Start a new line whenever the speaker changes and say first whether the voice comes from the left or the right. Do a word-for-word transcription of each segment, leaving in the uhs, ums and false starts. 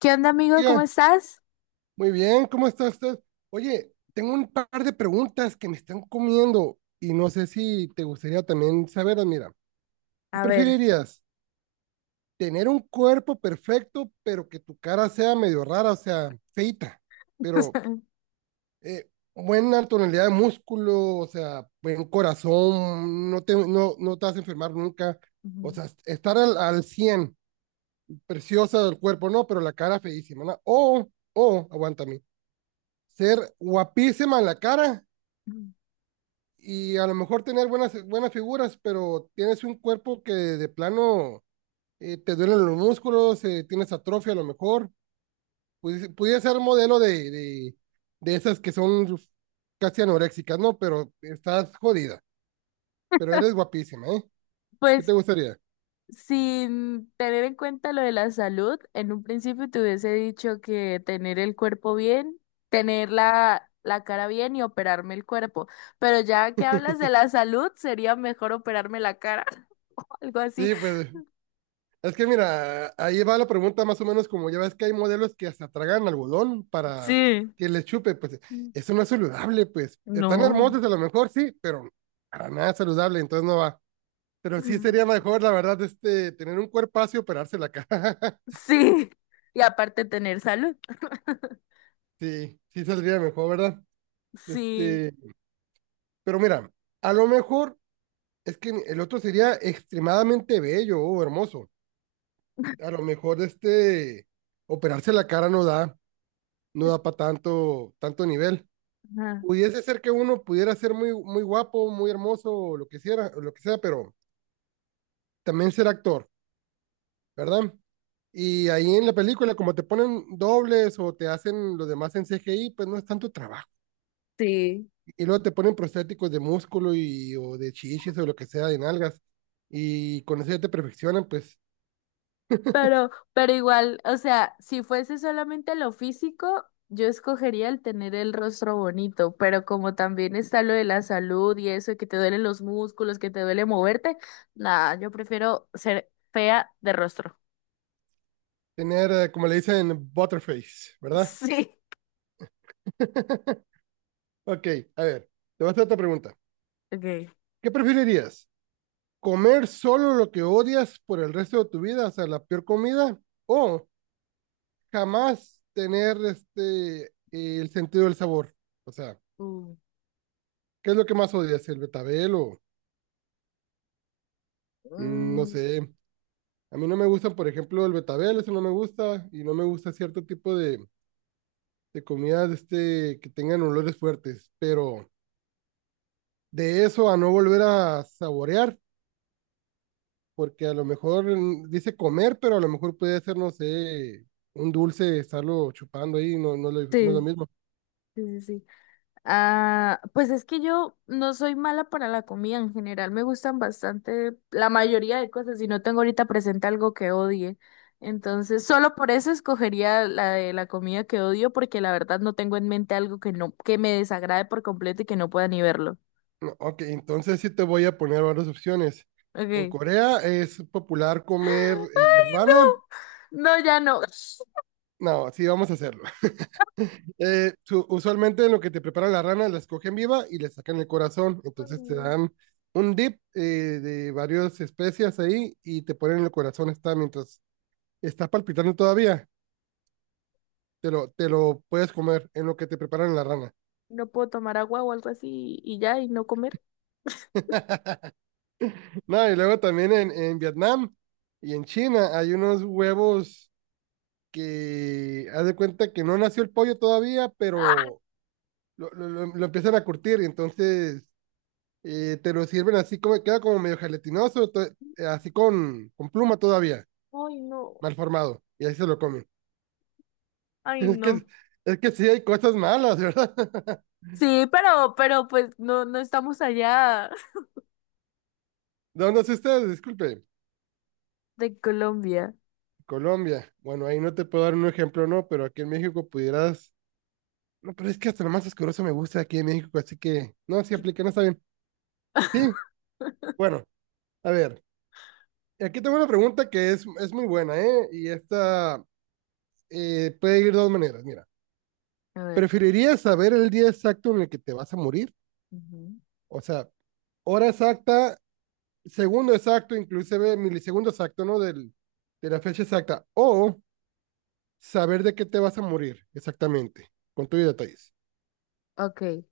left: ¿Qué onda, amigo? ¿Cómo
right: Oiga,
left: estás?
right: muy bien, ¿cómo está usted? Oye, tengo un par de preguntas que me están comiendo y no sé si te gustaría también saberlas. Mira, ¿qué
left: A ver,
right: preferirías? ¿Tener un cuerpo perfecto, pero que tu cara sea medio rara, o sea, feita, pero eh, buena tonalidad de músculo, o sea, buen corazón, no te, no, no te vas a enfermar nunca? O
left: Ujú.
right: sea, estar al, al cien, preciosa del cuerpo, no, pero la cara feísima, ¿no? O, o, aguántame ser guapísima en la cara y a lo mejor tener buenas, buenas figuras, pero tienes un cuerpo que de plano eh, te duelen los músculos, eh, tienes atrofia a lo mejor. Pudi- Pudiera ser modelo de, de, de esas que son casi anoréxicas, ¿no? Pero estás jodida, pero eres guapísima, ¿eh? ¿Qué te
left: pues
right: gustaría?
left: Sin tener en cuenta lo de la salud, en un principio te hubiese dicho que tener el cuerpo bien, tener la, la cara bien y operarme el cuerpo. Pero ya que hablas de la salud, sería mejor operarme la cara, algo así.
right: Sí, pues es que mira, ahí va la pregunta más o menos como ya ves que hay modelos que hasta tragan algodón para
left: Sí.
right: que les chupe, pues eso no es saludable, pues están
left: No.
right: hermosos a lo mejor sí, pero para nada saludable, entonces no va. Pero sí sería mejor, la verdad, este, tener un cuerpazo y operarse la cara.
left: Sí. Y aparte tener salud.
right: Sí, sí saldría mejor, ¿verdad?
left: Sí.
right: Este, pero mira, a lo mejor es que el otro sería extremadamente bello o hermoso. A lo mejor este, operarse la cara no da, no
left: Es-
right: da para tanto, tanto nivel.
left: ajá.
right: Pudiese ser que uno pudiera ser muy, muy guapo, muy hermoso, o lo que sea, lo que sea, pero también ser actor, ¿verdad? Y ahí en la película, como te ponen dobles o te hacen los demás en C G I, pues no es tanto trabajo.
left: Sí.
right: Y luego te ponen prostéticos de músculo y, o de chichis o lo que sea, de nalgas. Y con eso ya te perfeccionan, pues
left: Pero, pero igual, o sea, si fuese solamente lo físico, yo escogería el tener el rostro bonito, pero como también está lo de la salud y eso, que te duelen los músculos, que te duele moverte, nada, yo prefiero ser fea de rostro.
right: tener, eh, como le dicen, butterface, ¿verdad?
left: Sí.
right: Ok, a ver, te voy a hacer otra pregunta.
left: Okay.
right: ¿Qué preferirías? Comer solo lo que odias por el resto de tu vida, o sea, la peor comida, o jamás tener este eh, el sentido del sabor. O sea,
left: Mm.
right: ¿qué es lo que más odias? ¿El betabel o mm, no
left: Mm,
right: sé? A mí no me gustan, por ejemplo, el betabel, eso no me gusta, y no me gusta cierto tipo de, de comidas de este, que tengan olores fuertes, pero de eso a no volver a saborear, porque a lo mejor mm, dice comer, pero a lo mejor puede ser, no sé, un dulce, estarlo chupando ahí, no, no, lo- no es lo
left: sí,
right: mismo.
left: sí, sí, sí. Ah, pues es que yo no soy mala para la comida en general, me gustan bastante la mayoría de cosas y no tengo ahorita presente algo que odie. Entonces, solo por eso escogería la de la comida que odio porque la verdad no tengo en mente algo que no que me desagrade por completo y que no pueda ni verlo.
right: No, ok, entonces sí te voy a poner varias opciones. En
left: Okay.
right: Corea es popular comer eh, rana.
left: No, ya no.
right: No, sí, vamos a hacerlo. Eh, su- usualmente en lo que te preparan la rana, la escogen viva y le sacan el corazón.
left: Ay,
right: Entonces te
left: no.
right: dan un dip eh, de varias especias ahí y te ponen el corazón está mientras está palpitando todavía. te lo, te lo puedes comer en lo que te preparan la rana.
left: No puedo tomar agua o algo así y ya y no comer.
right: No, y luego también en, en Vietnam y en China hay unos huevos que haz de cuenta que no nació el pollo todavía, pero lo, lo, lo- lo empiezan a curtir y entonces eh, te lo sirven así como, queda como medio gelatinoso, to- eh, así con, con pluma todavía,
left: Ay, no.
right: mal formado, y ahí se lo comen.
left: Ay,
right: Es
left: no.
right: que, es que sí hay cosas malas, ¿verdad?
left: Sí, pero pero pues no no estamos allá.
right: ¿De dónde es usted? Disculpe.
left: De Colombia.
right: Colombia. Bueno, ahí no te puedo dar un ejemplo, no, pero aquí en México pudieras. No, pero es que hasta lo más asqueroso me gusta aquí en México, así que no, sí aplica, no está bien. Sí, bueno, a ver, aquí tengo una pregunta que es, es muy buena, ¿eh? Y esta eh, puede ir de dos maneras, mira.
left: A ver.
right: ¿Preferirías saber el día exacto en el que te vas a morir?
left: Ujú.
right: O sea, hora exacta, segundo exacto, inclusive milisegundo exacto, ¿no? Del, de la fecha exacta. O saber de qué te vas a morir exactamente, con tus detalles.
left: Ok.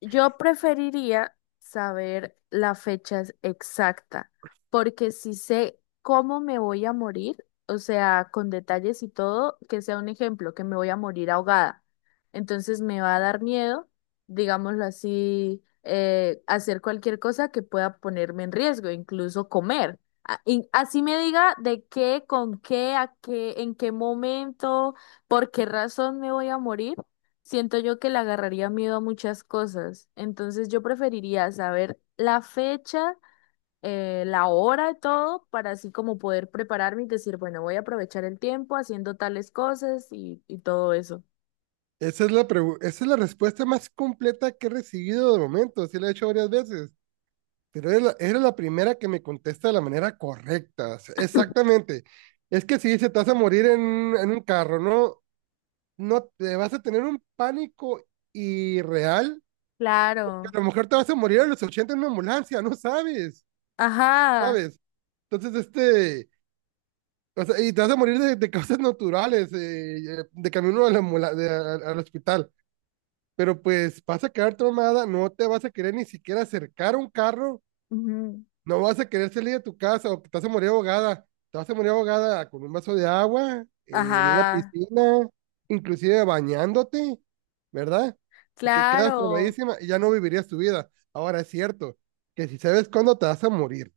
left: Yo preferiría saber la fecha ex- exacta, porque si sé cómo me voy a morir, o sea, con detalles y todo, que sea un ejemplo, que me voy a morir ahogada. Entonces me va a dar miedo, digámoslo así, eh, hacer cualquier cosa que pueda ponerme en riesgo, incluso comer. A- y así me diga de qué, con qué, a qué, en qué momento, por qué razón me voy a morir. Siento yo que le agarraría miedo a muchas cosas. Entonces yo preferiría saber la fecha, eh, la hora y todo, para así como poder prepararme y decir, bueno, voy a aprovechar el tiempo haciendo tales cosas y, y todo eso.
right: Esa es la, pregu- esa es la respuesta más completa que he recibido de momento, sí la he hecho varias veces. Pero era la, era la primera que me contesta de la manera correcta. O sea, exactamente. Es que si se te vas a morir en, en un carro, ¿no? No te vas a tener un pánico irreal, que
left: Claro.
right: a lo mejor te vas a morir a los ochenta en una ambulancia, no sabes,
left: Ajá.
right: ¿sabes? Entonces, este, o sea, y te vas a morir de, de causas naturales, eh, eh, de camino a la ambula- de- a- al hospital. Pero pues vas a quedar traumada, no te vas a querer ni siquiera acercar a un carro.
left: Ujú.
right: No vas a querer salir de tu casa o que te vas a morir ahogada. Te vas a morir ahogada con un vaso de agua, eh, en una
left: Ajá.
right: piscina, inclusive bañándote, ¿verdad? Porque quedas
left: Claro.
right: traumadísima y ya no vivirías tu vida. Ahora es cierto que si sabes cuándo te vas a morir,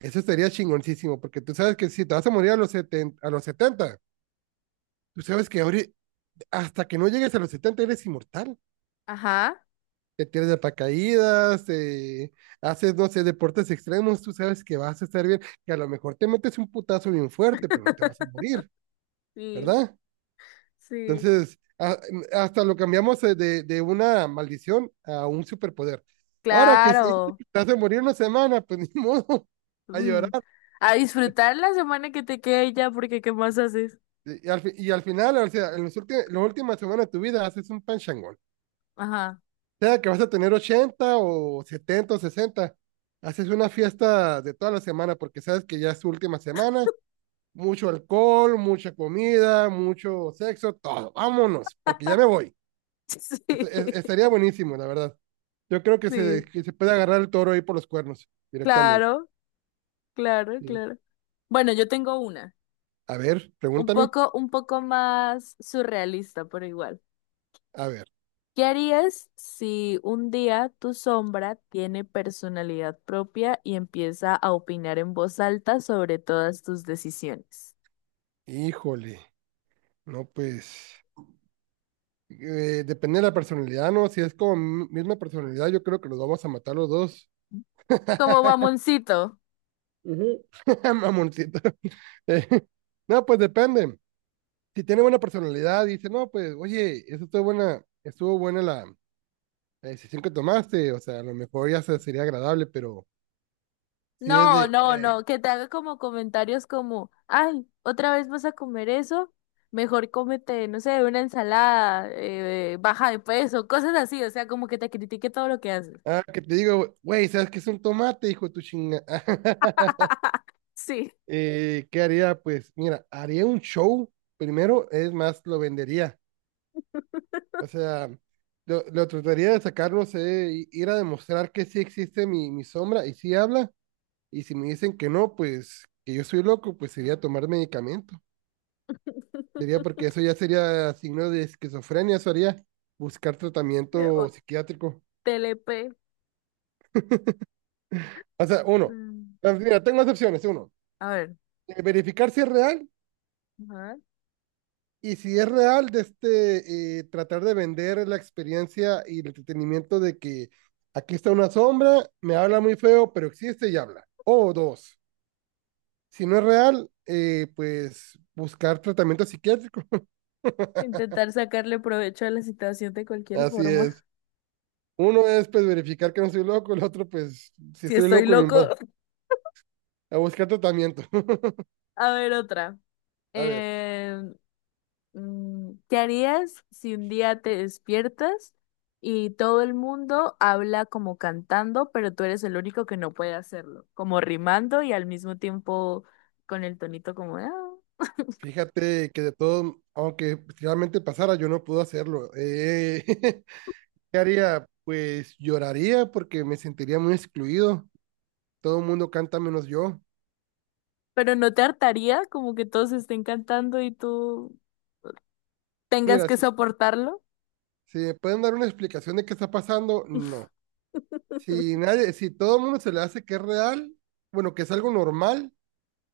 right: eso sería chingoncísimo, porque tú sabes que si te vas a morir a los setenta a los setenta tú sabes que ahorita, hasta que no llegues a los setenta eres inmortal.
left: Ajá.
right: Te tiras de paracaídas, eh, haces, no sé, deportes extremos, tú sabes que vas a estar bien, que a lo mejor te metes un putazo bien fuerte, pero no te vas a morir,
left: Sí,
right: ¿verdad?
left: sí.
right: Entonces, a- hasta lo cambiamos eh, de, de una maldición a un superpoder. Ahora que si
left: Claro.
right: te vas a morir una semana, pues ni modo, a
left: Mm.
right: llorar.
left: A disfrutar la semana que te quede ya, porque ¿qué más haces?
right: Y, y al, fi- y al final, o sea, en los últimos, las últimas semanas de tu vida haces un panchangón.
left: Ajá.
right: Sea que vas a tener ochenta o setenta o sesenta haces una fiesta de toda la semana porque sabes que ya es su última semana, mucho alcohol, mucha comida, mucho sexo, todo. Vámonos, porque ya me voy. Est-
left: Sí,
right: es- estaría buenísimo, la verdad. Yo creo que se,
left: sí,
right: que se puede agarrar el toro ahí por los cuernos directamente.
left: claro, claro,
right: Sí.
left: claro. Bueno, yo tengo una,
right: A ver,
left: un
right: pregúntame.
left: poco, un poco más surrealista, pero igual.
right: A ver,
left: ¿Qué harías si un día tu sombra tiene personalidad propia y empieza a opinar en voz alta sobre todas tus decisiones?
right: híjole, no pues. eh, depende de la personalidad, ¿no? Si es como mi- misma personalidad, yo creo que los vamos a matar los dos.
left: Como mamoncito.
right: Ujú. Mamoncito. Eh, no, pues depende. Si tiene buena personalidad, dice, no, pues, oye, eso estuvo buena, estuvo buena la, la decisión que tomaste, o sea, a lo mejor ya se- sería agradable, pero si es
left: No,
right: de,
left: no,
right: eh,
left: no, que te haga como comentarios como, ay, otra vez vas a comer eso, mejor cómete, no sé, una ensalada, eh, baja de peso, cosas así, o sea, como que te critique todo lo que haces.
right: ah, que te digo, güey, ¿sabes qué es un tomate, hijo de tu chinga?
left: Sí.
right: Eh, ¿qué haría? Pues, mira, haría un show primero, es más, lo vendería, o sea, lo, lo trataría de sacar, no sé, i- ir a demostrar que sí existe mi, mi sombra y sí habla. Y si me dicen que no, pues que yo soy loco, pues sería tomar medicamento. Sería porque eso ya sería signo de esquizofrenia, eso haría buscar
left: Mira, o
right: tratamiento psiquiátrico.
left: T L P.
right: O sea, uno,
left: Mm.
right: pues, mira, tengo dos opciones. Uno,
left: A ver,
right: eh, verificar si es real
left: ajá.
right: y si es real, de este, eh, tratar de vender la experiencia y el entretenimiento de que aquí está una sombra, me habla muy feo, pero existe y habla. O dos, si no es real, eh, pues buscar tratamiento psiquiátrico.
left: Intentar sacarle provecho a la situación de cualquier
right: Así
left: forma.
right: es. Uno es pues verificar que no estoy loco, el otro pues si
left: Si
right: estoy
left: estoy
right: loco ni
left: loco.
right: modo, a buscar tratamiento.
left: A ver, otra.
right: A ver,
left: em, Mm, ¿qué harías si un día te despiertas y todo el mundo habla como cantando, pero tú eres el único que no puede hacerlo? Como rimando y al mismo tiempo con el tonito como, "Ah".
right: fíjate que de todo, aunque si realmente pasara, yo no puedo hacerlo. Eh, ¿qué haría? Pues lloraría porque me sentiría muy excluido. Todo el mundo canta menos yo.
left: Pero ¿no te hartaría como que todos estén cantando y tú tengas
right: Mira,
left: que
right: si,
left: soportarlo?
right: si me pueden dar una explicación de qué está pasando, no. Si nadie, si todo el mundo se le hace que es real, bueno, que es algo normal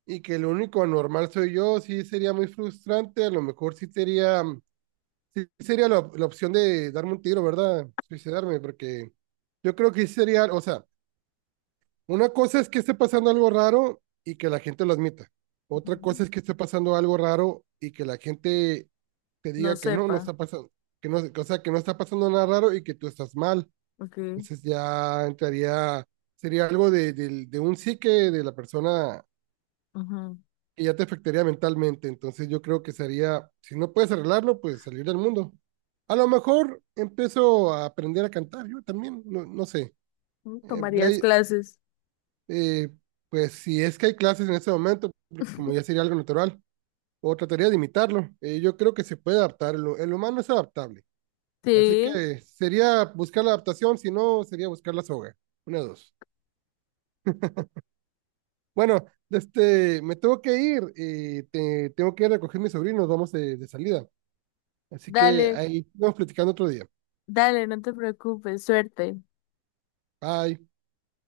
right: y que lo único anormal soy yo, sí sería muy frustrante, a lo mejor sí sería. Sí, sería la, op- la opción de darme un tiro, ¿verdad? Suicidarme, porque yo creo que sí sería, o sea, una cosa es que esté pasando algo raro y que la gente lo admita. Otra
left: Ujú.
right: cosa es que esté pasando algo raro y que la gente te
left: No
right: diga que no, no
left: sepa.
right: está pasando, que no, o sea, que no está pasando nada raro y que tú estás mal.
left: Ok.
right: Entonces ya entraría, sería algo de, del- de un psique de la persona
left: Ujú.
right: y ya te afectaría mentalmente. Entonces yo creo que sería, si no puedes arreglarlo, pues salir del mundo. A lo mejor empiezo a aprender a cantar, yo también, no, no sé.
left: Mm,
right: Eh, de
left: ¿tomarías
right: ahí,
left: clases?
right: eh, pues si es que hay clases en ese momento, porque como ya sería algo natural, o trataría de imitarlo. Eh, yo creo que se puede adaptar, el, el humano es adaptable. Así
left: Sí,
right: que sería buscar la adaptación, si no, sería buscar la soga. Una, de dos. Bueno, este, me tengo que ir, eh, te- tengo que ir a recoger a mis sobrinos, vamos de, de salida. Así que
left: dale,
right: ahí vamos platicando otro día.
left: dale, no te preocupes, suerte.
right: Bye.